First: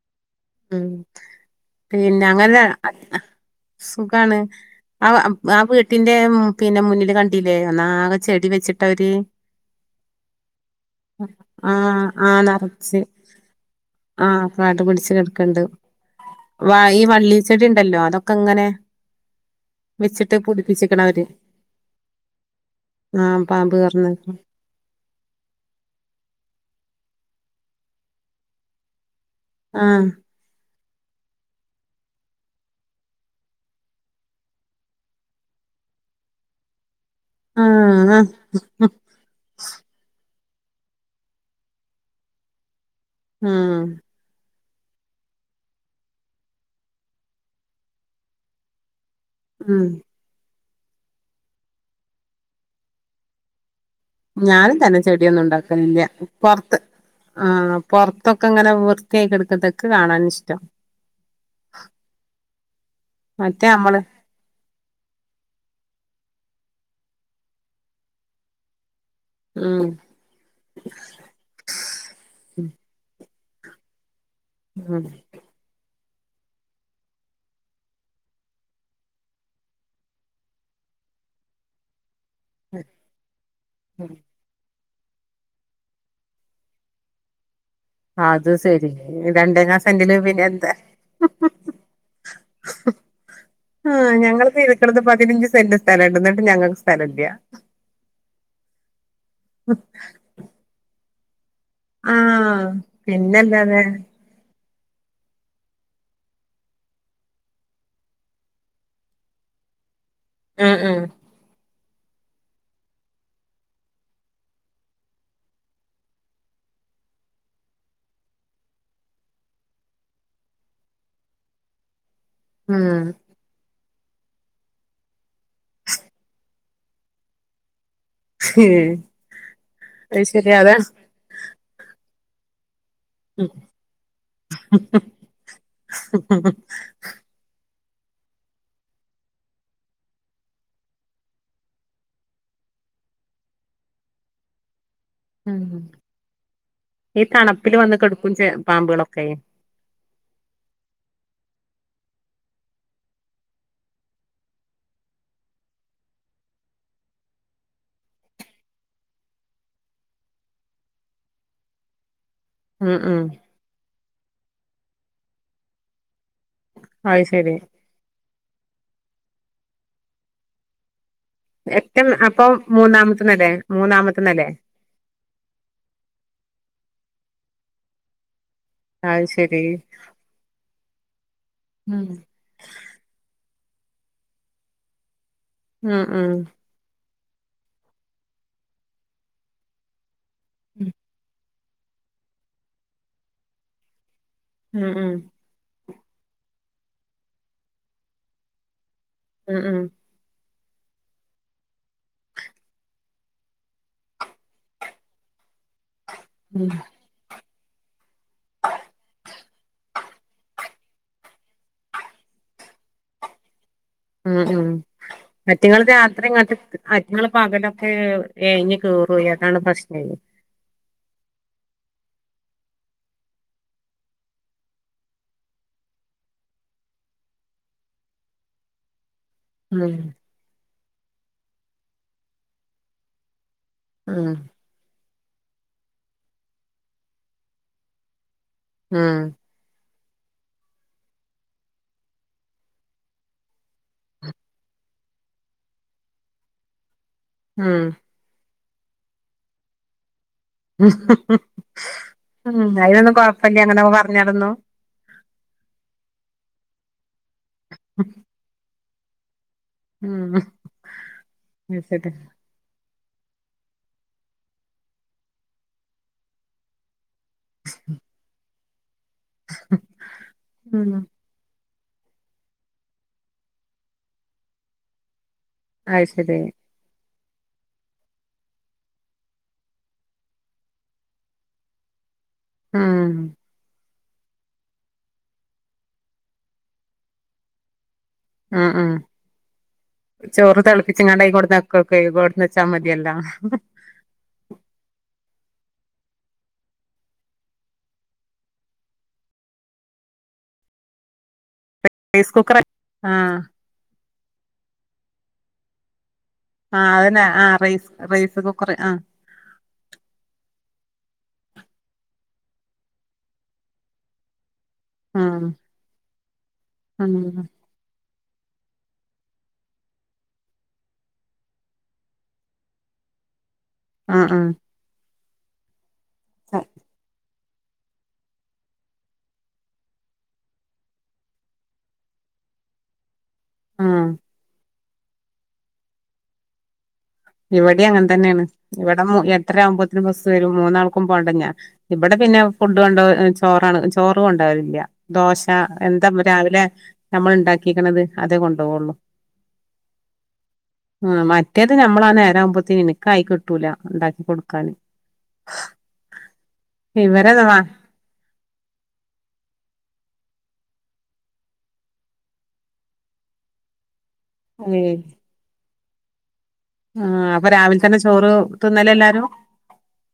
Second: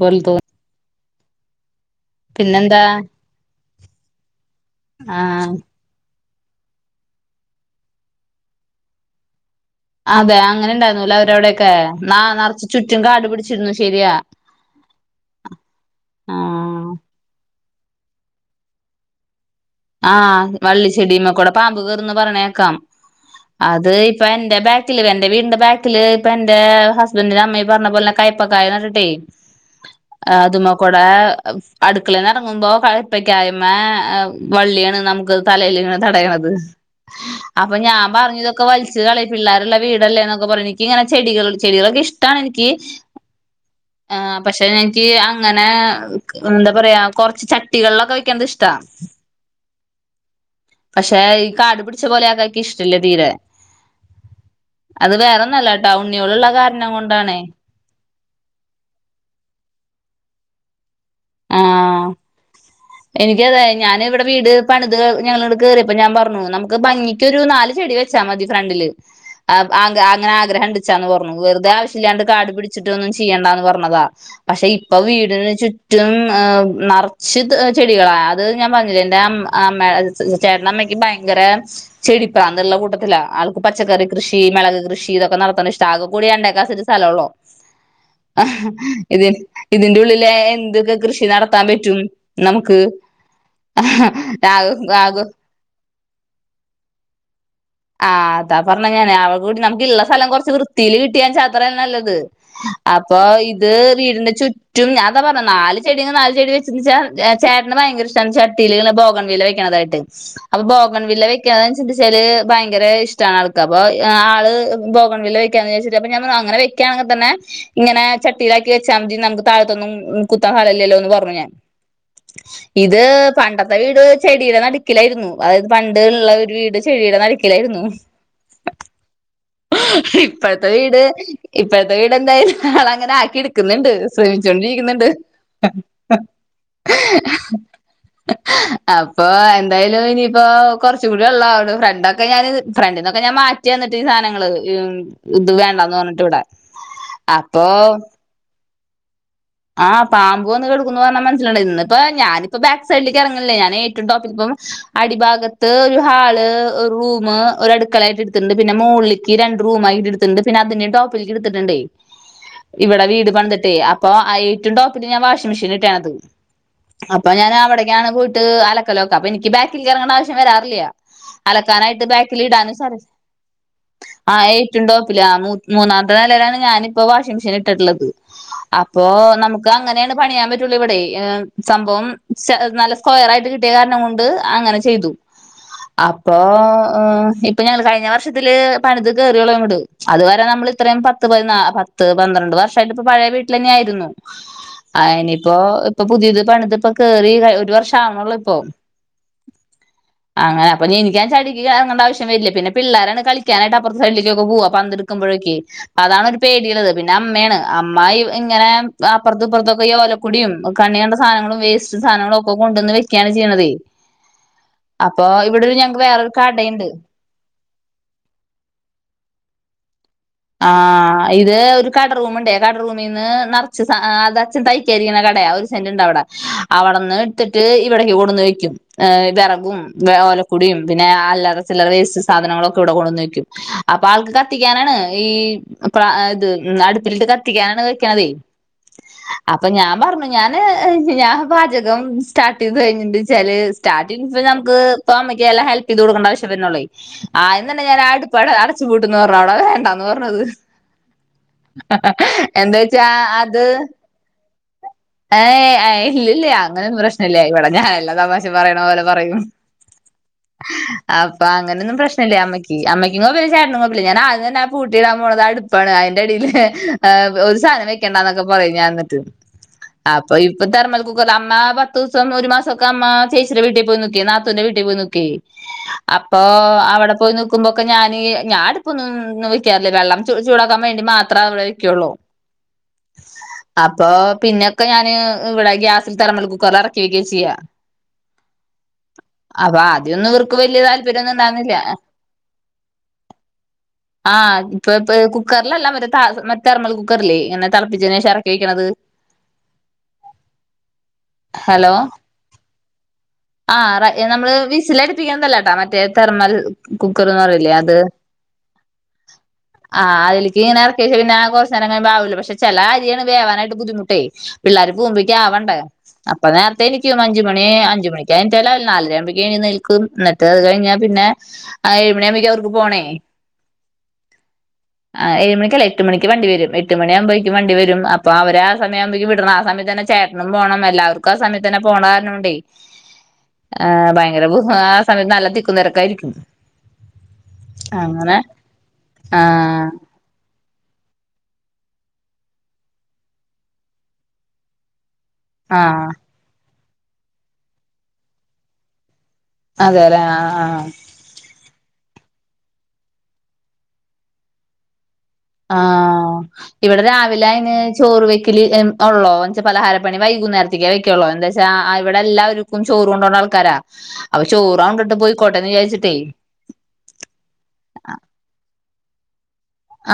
പോലെ തോന്നി ഉം പിന്നെ അങ്ങനെ പിന്നെന്താ സുഖാണ് ആ ആ വീട്ടി പിന്നെ മുന്നില് കണ്ടീല്ലേ ഒന്നാകെ ചെടി വെച്ചിട്ട്ഓര് അതെ അങ്ങനെ ഇണ്ടായിരുന്നുഇല്ലേ അവരവിടെയൊക്കെ ആ നാ ആ നറച്ചും നറച്ച് ചുറ്റും കാട് പിടിച്ചിരുന്നു ശെരിയാ ഇണ്ട് വ ഈ വള്ളി ചെടി ഉണ്ടല്ലോ അതൊക്കെ ഇങ്ങനെ- വെച്ചിട്ട് ആഹ് പുടിപ്പിച്ചിക്കണ അവര് വള്ളിച്ചെടിയമ്മേ കൂടെ പാമ്പ് കേറും എന്ന് പറയണ കേക്കാം ആ പാമ്പ് അത് കേറണ ഇപ്പ എന്റെ ബാക്കില് എന്റെ വീടിന്റെ ബാക്കില് ഇപ്പ എന്റെ - ഹസ്ബൻഡിന്റെ അമ്മ പറഞ്ഞ പോലെ കയ്പ്പക്കായ കണ്ടിട്ടെ - ആ അത് മാ കൂടെ അടുക്കലന്ന് ഇറങ്ങുമ്പോ കപ്പൊക്കാ [unintelligible] യ്മ വള്ളിയാണ് നമുക്ക് തലൽ തടയണത് ആ അപ്പൊ ഞാൻ ആ പറഞ്ഞു ഇതൊക്കെ വലിച്ച് കളയേ പിള്ളേരുള്ള വീടല്ലേന്നൊക്കെ എനിക്ക് ഇങ്ങനെ ചെടികള് ചെടികളൊക്കിഷ്ടാണ് എനിക്ക് ആഹ് പഷേ എനിക്ക് അങ്ങനെ എന്താ പറയാ കൊറച്ച് ചട്ടികളിലൊക്കെ വെക്കണത് ഇഷ്ടാ ഉം പക്ഷെ ഈ കാടുപിടിച്ച പോലെക്കക്ക് ഇഷ്ടല്ലേ തീരെ ഞാനും തന്നെ അത് ചെടിയൊന്നും വേറൊന്നല്ല ട്ടോ ഉണ്ടാക്കാലില്ല ഉണ്ണിയോളുള്ള പുറത്ത് കാരണം കൊണ്ടാണേ ആ പുറത്തൊക്കെ ഇങ്ങനെ വൃത്തിയായി എടുക്കതൊക്കെ കാണാ ഇഷ് [unintelligible] ആ എനിക്കതെ മറ്റേ ഞാൻ നമ്മള് ഇവടെ വീട് പണിത് ഞങ്ങള്ങ്ങട് കേറ്യ അപ്പൊ ഞാം പർഞ്ഞു നമക്ക് ഭംഗി ക്കൊരു നാല് ചെടി വെച്ചാ മതി ഫ്രണ്ടില്. ആ ഉം ആഗ് അങ്ങനെ ആഗ്രഹം ണ്ടിച്ചാന്ന് പറഞ്ഞു വെറുതെ ആവശ്യല്ലാണ്ട് കാട് പിടിച്ചിട്ടൊന്നും ചെ ചെയ്യണ്ടാന്ന് പറഞ്ഞതാ പക്ഷെ ഇപ്പ വീടിന് ചുറ്റ് ചുറ്റും നർച്ചു ചെടികളാണ് അത് ഞാൻ പറഞ്ഞിലെ എന്റ്റേ അം അമ്മ ചേട്ടന്റമ്മക്ക് ഭയങ്കര ചെടിപ്രാന്ത്ള്ള ഉം കൂട്ടത്തിലാ ആൾക്ക് പച്ചക്കറി കൃഷി മെളക് കൃ കൃഷി ഇതൊക്കെ നടത്തണെ ഇഷ്ടാ ആകെ കൂടി രണ്ടേക്കാ സെന്റ് സ്ഥലോള്ളു അത് ശരി രണ്ടേകാ സെന്റില് പിന്നെ എന്താ ഇതൊക്കെ കൃഷി നടത്താൻ പറ്റും നമുക്ക് ആ ആക് ആക് സ്ഥലം ഇടുന്നിട്ട് ഞങ്ങക്ക് സ്ഥലംല്ലൃ ആഹ് അതാ പറഞ്ഞ ഞാന് നമുക്കിള്ള സ്ഥലം കൊറച്ച് വൃത്തിയിൽ കി ട്ടിയാ ച അത്രം നല്ലത് ആഹ് അപ്പൊ ഇത് പിന്നല്ലാതെ വീടിന്റെ ചുറ്റ് ചുറ്റും ഞാൻ അതാ പറഞ്ഞേ നാല് ചെടി നാല് ചെടി വെച്ചെന്ന്ച്ചാ ചേട്ടന് ഭയങ്കര ഇഷ്ടാണ് ചട്ടീല് ബോഗൺ വില്ല വെക്കണതായിട്ട് അത് ഉം ഉം ബോഗൺ വില്ല വെക്കാൻ ചിന്തിച്ചാല് ഭയങ്കര ഇഷ്ടാണ് ആൾക്ക് അപ്പൊ ആള് ബോഗൺ വില്ല വെക്കാന്ന് വെച്ച് അപ്പ ഞാൻ അങ്ങനെ വെക്കാണെങ്കിൽ തന്നെ ഇങ്ങനെ ചട്ടിയിലാക്കി വെച്ചാൽ മതി നമുക്ക് താഴത്തൊന്നും കുത്താൻ സ്ഥലലില്ലല്ലോന്ന് പറഞ്ഞു ഞാൻ ഉം ഇത് പണ്ടത്തെ വീട് ചെടിയുടെ നടുക്കിലായിരുന്നു അതായത് പണ്ടുള്ള ഒരു വീട് ചെടിയുടെ നടുക്ക് ക്കിലായിരുന്നു [unintelligible] അത് ശരി ഇപ്പഴത്തെ അതാ വീട് ഇപ്പഴത്തെ വീ എന്തായാലും [unintelligible] അങ്ങനെ ആക്കി എടുക്കുന്നുണ്ട് ശ്രമിച്ചോണ്ടിരിക്കുന്നുണ്ട് അപ്പൊ എന്തായാലും ഇനിയിപ്പോ കൊറച്ചൂടെ ഉള്ള അവിടെ ഫ്രണ്ടൊക്കെ ഞാന് ഫ്രണ്ടിന്നൊക്കെ ഞാൻ മാറ്റി എന്നിട്ട് ഈ സാധന ങ്ങള് ഇത് ഉം വേണ്ടാന്ന് പറഞ്ഞിട്ട് ഇവിടെ ഈ അപ്പൊ തണുപ്പില് വന്ന് കെടുക്കും ചെ പാമ്പുകളൊക്കെ ആഹ് പാമ്പ് വന്നു കെടക്കൂന്ന് പറഞ്ഞാ മനസ്സിലാവണ്ടേ ഇന്നിപ്പോ ഞാനിപ്പ ബാക്ക് സൈഡിലേക്ക് ഇറങ്ങണില്ലെ ഞാൻ ഏറ്റവും ടോപ്പിലിപ്പം അടിഭാഗത്ത് ഒരു ഹാള് ഒരു റൂം ഒരു അടുക്കള ആയിട്ട് എടുത്തിട്ടുണ്ട് പിന്നെ മോളിക്ക് രണ്ട് റൂം ആയിട്ട് എടുത്തിട്ടുണ്ട് പിന്നെ അതിന്റെ ടോപ്പിലേക്ക് എടുത്തിട്ടുണ്ടേ ഉം ഇവിടെ ഉം വീട് പണ്തിട്ടെ അപ്പ് ആ ഏറ്റും ടോപ്പിൽ ഞാൻ വാഷിങ്മെഷീൻ ഇട്ടേണത് അത് അപ്പൊ ഞാൻ ശരി അവിടേക്കാണ് പോയിട്ട് ക്ക് അലക്കലോക്കെ അപ്പ എനിക്ക് ബാക്കിൽ ഇറങ്ങേണ്ട ആവശ്യം വരാറില്ല അലക്കാനായിട്ട് ഏറ്റം ബാക്കിൽ അപ്പം ഇടാനും സറി മൂന്നാമത്തെ നെലെ മൂന്നാമത്തെ ആ നെലെ ഏറ്റും ടോപ്പില് ആ മൂന്നാമത്തെ നിലയിലാണ് ഞാൻ ഇപ്പൊ വാഷിംഗ് മെഷീൻ ഇട്ടിട്ടുള്ളത് ഇപ്പൊ അത് ശരി നമുക്ക് അങ്ങനെണ് പണിയാം പറ്റൊള്ളൂ ഇവടെ ഏ ഉം സംഭവം സ് നല്ല സ്കൊയറായിട്ട് കി ട്ട്യാകാരണം കൊണ്ട് അങ്ങനെ ചെയ്തു ഉം ഉം അപ്പൊ അ് ഇപ്പൊ ഞങ്ങള് കഴിഞ്ഞ വർഷത്തില് പണിത് കേറ്യോ ള്ളൂ അങ്ങട് അത് വരെ നമ്മളിത്രയും പത്ത് പതിനാ പത്ത് പന്ത്രണ്ട് വർഷായിട്ട്പ്പ പഴയ വീ ട്ടിലെന്നായിരുന്നു ഉം ഉം അയ്നിപ്പോ ഇപ്പോ പുതിയത് പണിത് ഇപ്പോ കേറി ഒരു വർഷം ആവണള്ളൂ ഇപ്പോ. ഉം ഉം. അങ്ങനെ അപ്പ എനിക്കാൻ ചടിക്കുക എന്നുള്ള ആവശ്യം വരില്ല പിന്ന പിള്ളാരാണ് കളിക്കാനായിട്ടപ്പുറത്ത് സൈഡിലേകൊക്കെ പോവാ പന്ത് എടുക്കുമ്പോഴൊക്കെ. അതാണ് ഓരോ ഉം പേടിയുള്ളത് പിന്നെ അമ്മയാണ്. അമ്മായി ഇങ്ങനെ അപ്പുറത്ത് ഇപ്പുറത്തൊക്കെ ഈ ഓലക്കുടിയും കണ്ണി കണ്ട സാധനങ്ങളും വേസ്റ്റ് സാധനങ്ങളും ഒക്കെ കൊണ്ടുവന്ന് വെക്കുകയാണ് ചെയ്യ്ണതേ. ഉം ഉം അറ്റുങ്ങള് രാത്രി വേറൊരു ഇങ്ങട്ട് കടയുണ്ട് അറ്റങ്ങള് പകലോ ഏ ഇനി കയറു അതാണ് പ്രശ്നേ ആ ഇത് ഒരു കട റൂമുണ്ടേ കടറൂമിൽന്ന് നിറച്ച് സാ ആ അത് അച്ഛൻ തയ്ക്കാരിക്കുന്ന കടയാ ഒരു സെന്റ് ഇണ്ട അവിടെ അവിടെന്ന് എടുത്തിട്ട് ഇവിടേക്ക് കൊടുന്ന് വെക്കും ഏഹ്. വെറകും ഉം ഓലക്കുടിയും. പിന്നെ അല്ലറ ചില്ലറ വേസ്റ്റ് സാധനങ്ങളൊക്കെ ഇവിടെ കൊണ്ടന്ന് വയ്ക്കും. അപ്പോ ഉം ആൾക്ക് കത്തിക്കാനാണ്. ഈ പ്ര ഇത് അടുപ്പിലിട്ട് കത്തിക്കാനാണ് വെക്കണതേ ഉം അപ്പോ ഞാ പറഞ്ഞു ഞാന് ഞാ പാചകം സ്റ്റാർട്ട്ത് കഴിഞ്ഞിണ്ട് ചെലേ സ്റ്റാർട്ടി നമ്മക്ക് ഇപ്പൊ അമ്മക്ക് എല്ലാം ഹെൽപ് ചെയ്ത് കൊടുക്കേണ്ട ആവശ്യം വരുന്നുള്ളേ. ആഹ് എന്നന്നെ ഉം ഞാൻ ആടുപ്പാട ചു കൂട്ടുന്ന് പറ അവിടെ വേണ്ട ഹ് ഹ് ഹ് [inaudible] ഏഹ് എ [unintelligible] ഇല്ലില്ല്യ അങ്ങനൊന്നും പ്രശ്നല്ല ഇവടെ ഞാ ഏല്ലാ തമാശെം പറയ ണോലെ പറയും ഉം അപ്പ അത് അങ്ങനൊന്നും ശരി പ്രശ്നല്ല അമ്മയ്ക്ക് അമ്മയ് ഈങ്ങോ പിന്നെ ചേട്ടനും കൊഴപ് ല്ല ഞാനാദ്യം തന്നെ പൂട്ടിയിടാൻ പോണത് അടുപ്പാണ് അയ്ന്റെടിയില് എഹ് ഒരു സാനെ വക്കണ്ടാന്നൊക്കെ പ് പറയും ഞാൻ ന്നിട്ട് അപ്പൊ ഉം തിഹ്സം ഒരു മാസ് അത് ശരി പോയി നിക്കുമ്പൊക്കെ ഞാന് ഞാൻ ഞാനടുപ്പൊന്നും വക്കാറില്ല വെള്ളം ചൂടാക്കാൻ വേണ്ടി മാത്രാ അവിടെ വെക്കുള്ളൂ. ഉം അപ്പൊ പിന്നൊക്കെ ഞാന് ഇവിടെ ഗ്യാസിൽ തെർമൽ കുക്കറിൽ ഇറക്കി വെക്കാ ചെയ്യാ. ഉം ഉം അപ്പൊ ആദ്യമൊന്നും ഇവർക്ക് ചോറ് വലിയ തിളപ്പിച്ചങ്ങാണ്ടേ താല്പര്യമൊന്നും അയികൊണ്ടെന്നു ഉണ്ടായിരുന്നില്ല ഇറക്കി വെക്കുവാ [unintelligible] വെച്ചാ മതിയല്ലോ ആഹ് ഇപ്പൊ ഇപ്പ കുക്കറിലല്ല ഒരു മറ്റേ ത തെർമ്മൽ കുക്കറില്ലേ ഇങ്ങനെ തിളപ്പിച്ചതിന് ശേഷം ഇറക്കി വക്കണത്. ഹലോ റൈസ് കുക്കർ ആഹ് ആഹ് റ നമ്മള് വിസിൽ അടിപ്പിക്കണതല്ലാട്ടാ മറ്റേ തെർമൽ ആഹ് അതന്നെ കുക്കർന്ന് ആഹ് പറയില്ലേ റൈസ് അത് റൈസ് കുക്കർ ആഹ് ആ അതിലിക്ക് ഇങ്ങനെ ഇറക്കി വെച്ച പിന്നെ കുറച്ച് നേരം കഴിയുമ്പോ ആവുലോ പക്ഷേ ചില അരിയാണ് വേവാനായിട്ട് ബുദ്ധിമുട്ടേ പിള്ളാര് പോവുമ്പേക്ക് ഉം ആവണ്ടേ അപ്പ നേരത്തെ ഉം എണീക്കും അഞ്ച് ആഹ് മണി അഞ്ചു മണി [unintelligible] നാലര ആകുമ്പഴക്ക് എഴുന്നേൽക്കും എന്നിട്ട് അത് കഴിഞ്ഞാ പിന്നെ ഏഴുമണി ആകുമ്പഴേക്ക് അവർക്ക് പോണേ. ആഹ് ആഹ് ആ ഏഴ് മണിക്കല്ലേ? എട്ട് മണിക്ക് വണ്ടി വരും എട്ട് മണി ആവുമ്പോ വണ്ടി വരും അപ്പൊ അവ ആ സമയം ആവുമ്പേക്ക് വിടണം ആ സമയത്ത് തന്നെ ചേട്ടനും പോണം എല്ലാവർക്കും ആ സയത്തന്നെ പോണ കാരണം കൊണ്ടേ ആഹ് ഏഹ് ഭയങ്കര ബു സമയത്ത് നല്ല തിക്കും തിരക്കുമായിരിക്കും. ഇവിടെ അങ്ങനെ തന്നെയാണ് ഇവിടെ മൂ എട്ടര ആഹ് ആവുമ്പോഴേക്ക് ബസ്സ് വരും മൂന്നാ ക്കും പോണ്ടന്നെയാ ഞാൻ ഇവിടെ പിന്നെ ഫുഡ് കൊണ്ടാ ചോറാണ് ചോറ് കൊണ്ടു പോകലില്ല. ദോശ എന്താ ആഹ് രാവിലെ നമ്മൾ ഉണ്ടാക്കിക്കണത് അതേ കൊണ്ടു പോവുള്ളു. അതെല്ലേ ആഹ് ആഹ് ക്കേത് നമ്മള നേര ആവുമ്പോത്തേന് എനിക്കായി കിട്ടൂല ഉണ്ടാക്കി കൊടുക്കാൻ. ആഹ് ഇവിടെ രാവിലെ അയിന് ചോറ് വെക്കല് ഉള്ളോ എന്ന് വെച്ച പലഹാര വൈകുന്നേരത്തേക്കെ വെക്കുള്ളൂ എന്താ വച്ചാ ഇവിടെ എല്ലാവർക്കും ചോറും കൊണ്ടോണ്ട ആൾക്കാരാ. അപ്പൊ ചോറാവണ്ടിട്ട് പോയിക്കോട്ടെന്ന് വിചാരിച്ച് [unintelligible] ആ അപ്പൊ രാവിലെ തന്നെ ചോറ് തിന്നലാ എല്ലാരും?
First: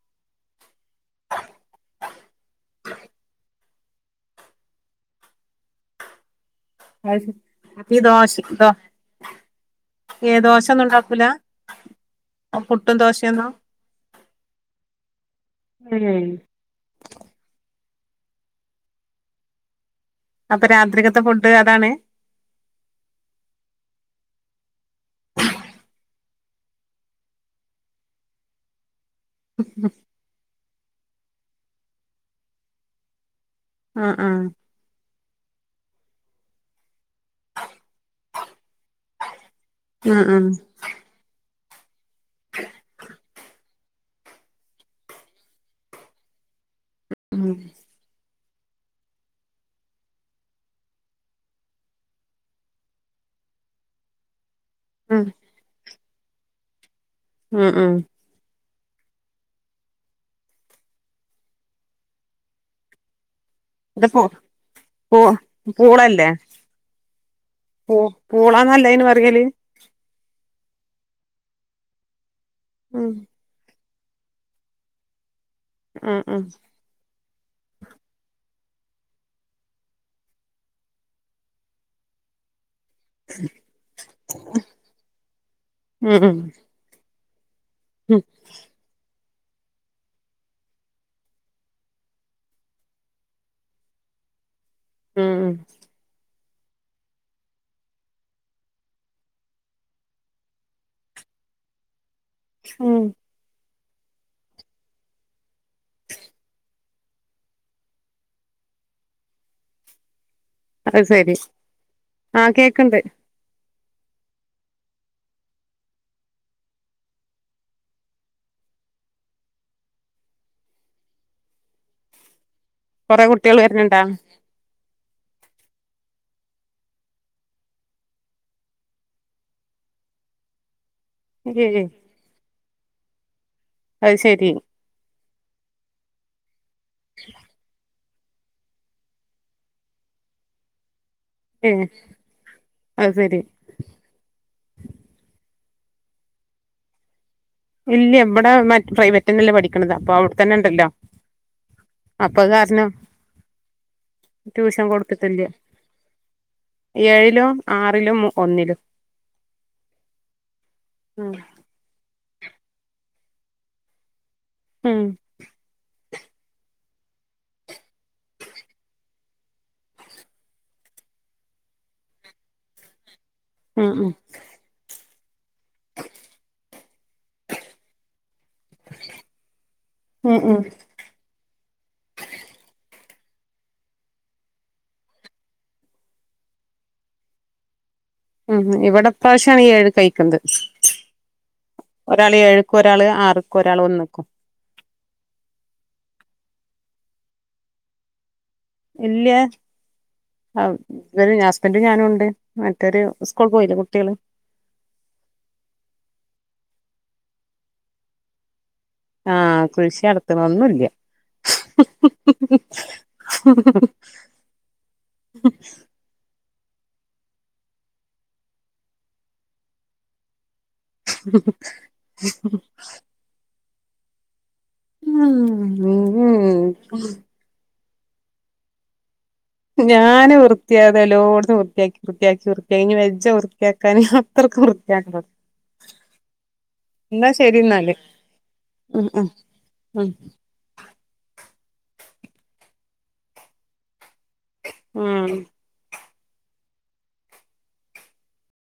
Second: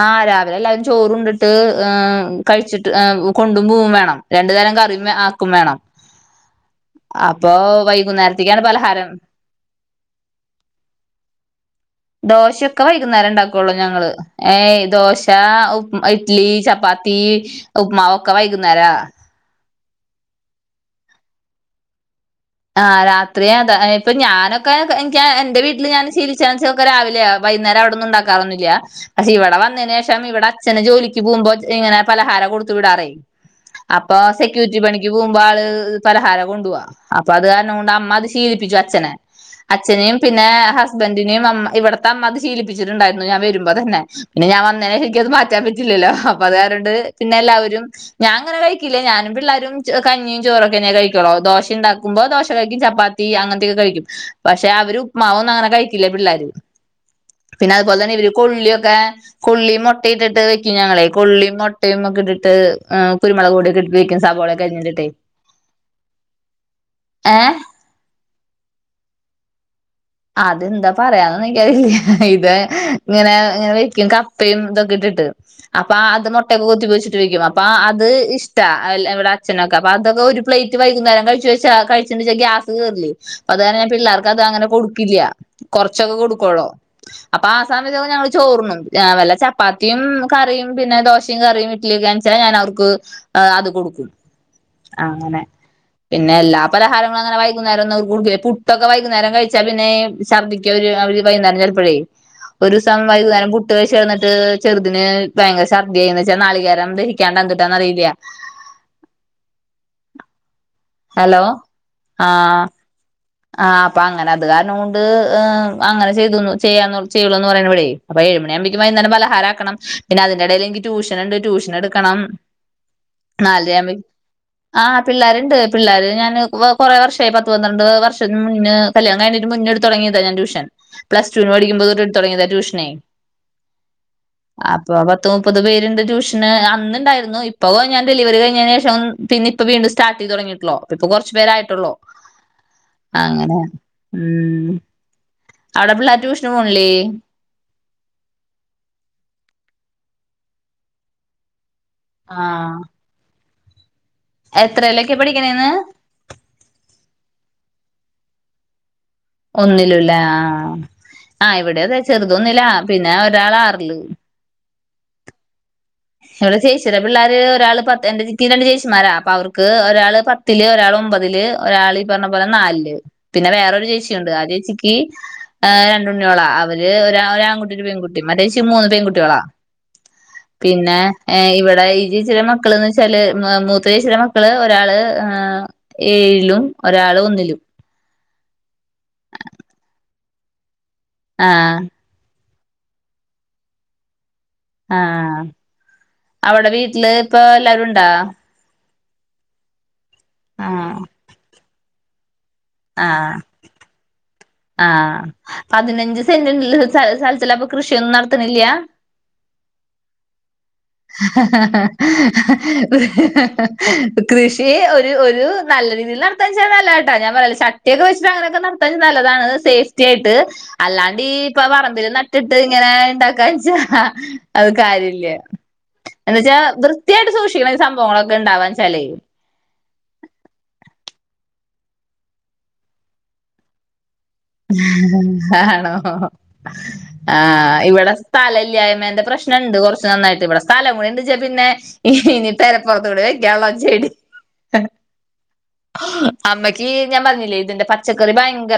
ആ രാവിലെ എല്ലാവരും ചോറുണ്ടിട്ട് ഏഹ് കഴിച്ചിട്ട് ഏഹ് കൊണ്ടു പോവും വേണം രണ്ടു തരം കറിയും വേം ആക്കും വേണം. അത് ശരി. അപ്പൊ ഈ ദോശ വൈകുന്നേരത്തേക്കാണ് ദോ പലഹാരം ഏഹ് ദോശൊന്നും ഉണ്ടാക്കൂല ദോശൊക്കെ പുട്ടും വൈകുന്നേരം ദോശയൊന്നും ഇണ്ടാക്കുള്ളു ഞങ്ങള്. ഏയ് ദോശ ഏഹ് ഇഡ്ലി ചപ്പാത്തി ഉപ്പ്മാവ ഒക്കെ വൈകുന്നേരാ അപ്പൊ രാത്രികത്തെ ഫുഡ് അതാണ് ആഹ് രാത്രിയാ ത് ഇപ്പൊ ഞാനൊക്കെ എൻക്ക് എന്റെ വീട്ടില് ഞാൻ ശീലിച്ചാൻച്ചൊക്കെ രാവിലെയാ വൈകുന്നേരം അവിടന്നുംണ്ടാക്കാറൊന്നില്ല പക്ഷെ ഇവിടെ വന്നേന് ശേഷം ഇവിടെ അച്ഛന് ജോലി ക്ക് പോകുമ്പോ ഇങ്ങനെ പലഹാര കൊടുത്തു വിടാറേ അപ്പൊ ആഹ് ആഹ് സെക്യൂരിറ്റി പണിക്ക് ക്ക് പോകുമ്പോ ആള് പലഹാര കൊണ്ടുപോവാ അപ്പൊ അത് കാരണം കൊണ്ട് അമ്മ അത് ശീലിപ്പിച്ചു അച്ഛനെ അച്ഛനെയും ഉം പിന്നെ ഉം ഹസ്ബന്റിനെയും അമ്മ ഇവടെ ത്തമ്മ അത് ശീലിപ്പിച്ചിട്ടുണ്ടായിരുന്നു ഞാൻ വരുമ്പോ തന്നെ പിന്നെ ഞാൻ വന്നേനെശം എനിക്കത് മാറ്റാൻ പറ്റില്ലല്ലോ അപ്പ അത് കാര ണ്ട് പിന്നെ ഉം എല്ലാവരും ഞാൻങ്ങനെ കഴിക്കില്ലേ ഞാനും പിള്ളാരും ച കഞ്ഞിയും ചോറൊക്കെന്നെ കഴിക്കൊള്ളോ ദോശിം ഉണ്ടാ ക്കുമ്പോ ദോശ കഴിക്കും ചപ്പാത്തി അങ്ങനത്തെയൊക്കെ കഴിക്കും പക്ഷെ അവര് ഉം ഉപ്പ്മാവൊന്നങ്ങനെ കഴിക്കില്ലേ പിള്ളാർ ഉം പിന്നാ ഉം അതുപോലെതന്നെ കൊള്യൊ ക്കെ കൊള്ളീ മൊട്ടയിട്ടിട്ട് വെക്കും ഞങ്ങളെ കൊള്ളിം മൊട്ടെം ഒക്കെ ഇട്ടിട്ട് ഏ കുരു ഇത് പ പൂ പൂളല്ലേ ഏ പൂളാ ന്നല്ലേ അയ്ന് പറയല് അതെന്താ പറയാന്നൊന്നും ഇൻകറിയില്ല [unintelligible] ഉം ഇങ്ങനെ ഇങ്ങനെ ക്ക്യും കപ്പയും ഇതൊക്കെ ഇട്ടിട്ട് അപ്പൊ ഉം അത് ഉം മുട്ടയൊക്കെ കൊത്തിപ്പൊരിച്ചിട്ട് വെയ്ക്കും അപ്പൊ അത് ഇഷ് എവിടെ അച്നൊക്കെ അപ്പ അതൊക്കെ ഒരു പ്ലേറ്റ് വൈകുന്നേരം കഴിച്ചഴിച്ച് വച്ചാ കഴിച്ചെൻ്റേശം ഗ്യാ സ് കേറില്ലേ അത് കാരണം പിള്ളാർക്ക് അത് അങ്ങെനെ കൊടു ക്കില്ല ഉം കൊറച്ചൊക്കെ ഉം കൊടുക്കുള്ളൂ അപ്പ ആ സമയത്തൊക്കെ ഞങ്ങള് ചോറ് ന്നും വല്ല ചപ്പാത്തിയും കറിയും പിന്നെ ദോശയും കറിയും ഇഡ്ലിയൊക്കെണെച്ചാൽ ഞാൻ അവർക്ക് അത് കൊടുക്കും ആ ഉം ങ്ങനെ ഉം പി പിന്നെ എല്ലാ പലഹാരങ്ങളും അങ്ങനെ വൈകുന്നേരോന്നും കൊടുക്കില്ല പുട്ട് വൈകുന്നേരം കഴിച്ചാ ഉച്ചയ പിന്നെ ചർദ്ദിക്കൊരു ആ ഒരു വൈകുന്നേരം ചെലപ്പാഴേക്കും ഒരുസം ഉം വൈകുന്നേരം പു വെശന്നിട്ട് ചെറുതിന് പയങ്ക ചർദ്ദിയായിന് എന്ന് വച്ചാ നാളികേരം ദഹിക്കാൻ എന്തൂട്ടാന്ന് അറില്ല. അത് ശരി ആഹ് കേക്കണ്ട് ആഹ് അപ്പ അങ്ങന അത് കാരണം കൊണ്ട് ഇഹ് അങ്ങന ചെയ്യതു ചെയ്യാൻ ചെയ്യുള്ള എന്ന് പറയുമ്പോളെ അപ്പ ഏഴ് മണി ആവുമ്പോക്കും വൈകുന്നേരത്തെ പലഹാരം ആക്കണം പിന്നെ അതിനിടയിൽ എനിക്ക് ട്യൂഷൻ ഉണ്ട് ട്യൂഷൻ എടുക്കണം. കുറെ കുട്ടികൾ വരുന്നിണ്ട പിള്ളേരിണ്ട് പിള്ളേരെ ഞാൻ വേ കുറെ വർഷായി പത്ത് പത്രാണ്ടു വർഷം മുന്ന് കല്യാണം മുന്നേ എടുത്ത് തുടങ്ങിയത് ഞാൻ ട്യൂഷൻ പ്ലസ്ടുവിന് ഏയ് പഠിക്കുമ്പോൾ എടുത്ത് തുടങ്ങിയതാ ട്യൂഷൻ ന്നെ അത് ശരി പത്ത് മൂപ്പത് പേരിണ്ട് ട്യൂഷൻ അ അന്ന് ഉണ്ടാർന്നു ഇപ്പ ഓ ഞാൻ ഡെലിവറി കഴിഞ്ഞതിനു ശേഷം പിന്നെ ഇപ്പ വീണ്ടും സ്റ്റാർട്ട് ചെയ്തിട്ടുള്ളൂ ഇപ്പൊ കുറച്ചു ഏ പേരായിട്ടുള്ള അത് ശരി അങ്ങനെ ഉം അവിടെ പിള്ളേ ട്യൂഷന് പോണ്ല്ലേ ഇല്ല ഇവിടെ മറ്റ പ്രൈവറ്റ് തന്നെല്ലേ പഠിക്കണത് അപ്പൊ അവിടെ തന്നെ ഉണ്ടല്ലോ അപ്പൊ ആഹ് കാരണോ? ട്യൂഷൻ എത്രയിലൊക്കെ കൊടുത്തിട്ടില്ല. പഠിക്കണേന്ന് ഏഴിലും ആറിലും, ഒന്നിലും ഒന്നിലൂല്ലെ, ആഹ് ഉം ആ ഇവിടെതെ ചെ റ്തൊന്നില്ല, പിന്നെ ഒരാളാറില്. ഹ്മ്മ് ഇവിടെ ചേച്ചിരാ പിള്ളാര് ഒരാള് പത്ത് എനിക്ക് രണ്ട് ചേച്ചിമാരാ, അപ്പൊ അവർക്ക് ഒരാള് പത്തില്ല്, ഒരാള് ഒമ്പതില്, ഒരാള് ഈ പറഞ്ഞ പോലെ നാലില്. പിന്നെ വേറൊരു ഉം ഉം ചേച്ചിയുണ്ട് ആ ചേച്ചിക്ക് ആഹ് രണ്ടുണ്ണേളാ അവര് ഒ ഒരാൻകുട്ടി ഒരു പെൺകുട്ടി. [unintelligible] മൂന്ന് പെൺകുട്ടികളാ ഉം ഉം പിന്നെ ഏഹ് ഇവിടെ ഈ ചേച്ചിടെ മക്കൾന്ന് വെ ചില ഉം മൂത്ത ചേച്ചിടെ മക്കൾ ഒരാൾ ഏഹ് ഏഴിലും ഒരാൾ ഒന്നിലും ഉം ഇവടെ ഇപ്രശം ഇ ഏഴ് തയ്ക്കണത് [inaudible] ആഹ് ഒരാള് ആറ്ക്കും ഒരാള് ഒന്ന്ക്കും. ആഹ്, അവിടെ വീട്ടില് ഇപ്പ എല്ലാരുണ്ടാ? ഇല്ല. ആഹ് ഇവര് ഹസ്ബന്റ് ഞാനും ഉ [inaudible] മറ്റൊരു ആഹ് സ്കൂൾ പോയില്ലേ കുട്ടിയോള് ആഹ്, പതിനഞ്ച് സെൻ്റ് സ സ്ഥലത്തിലപ്പൊ കൃഷിയൊന്നും നടത്ത്ണില്ല ആ കൃഷി നടത്തണൊന്നുംല്ല. ഹ ഹ ഹ കൃഷിഒരു ഒരു നല്ല രീതിയിൽ നട താചാ നല്ലതട്ടാ ഞാൻ പറയല് ചട്ടിയൊക്കെ വച്ചിട്ട് അങ്ങനൊക്കെ നടത്താൻ നല്ലതാണ് സേഫ്റ്റി ആയിട്ട് അല്ലാണ്ട് ഈ പറമ്പില് നട്ടിട്ട് ഇപ്പ ഇങ്ങനെ ഇണ്ടാക്കാച്ചാ ആഹ് അത് കാര്യല്ല. എന്ന് വെച്ചാ വൃത്തിയായിട്ട് സൂക്ഷിക്ക ണ ഒരു സംഭവങ്ങളൊക്കെ ഇണ്ടാവാൻ വച്ചാലേ ഞാന് വൃത്തിയാത് എല്ലോട്തും വൃത്തിയാക്കി വൃത്തിയാക്കി വൃത്തിയാക്കി ഇനി വെജ വൃത്തിയാക്കാന്. അത്രക്ക് വൃത്തിയാക്കണം ആണോ, എന്നാ ആ ശരി എന്നാല് ഇവിടെ സ്ഥല ഉം ല്ലായ്മേന്റെ ഉം പ്രശ്നണ്ട് കുറച്ച് ഉം നന്നായിട്ട്, ഇവിടെ സ്ഥലം കൂടിണ്ട്ച്ചാ പിന്നെ ഇനി പെര പുറത്തു കൂടി വെക്കാള്ളൂ ചെടി. ഹ്മ്മ് അമ്മയ്ക്ക്, ഞാൻ പറഞ്ഞില്ലേ ഇതിന്റെ പച്ചക്കറി ഭയങ്കര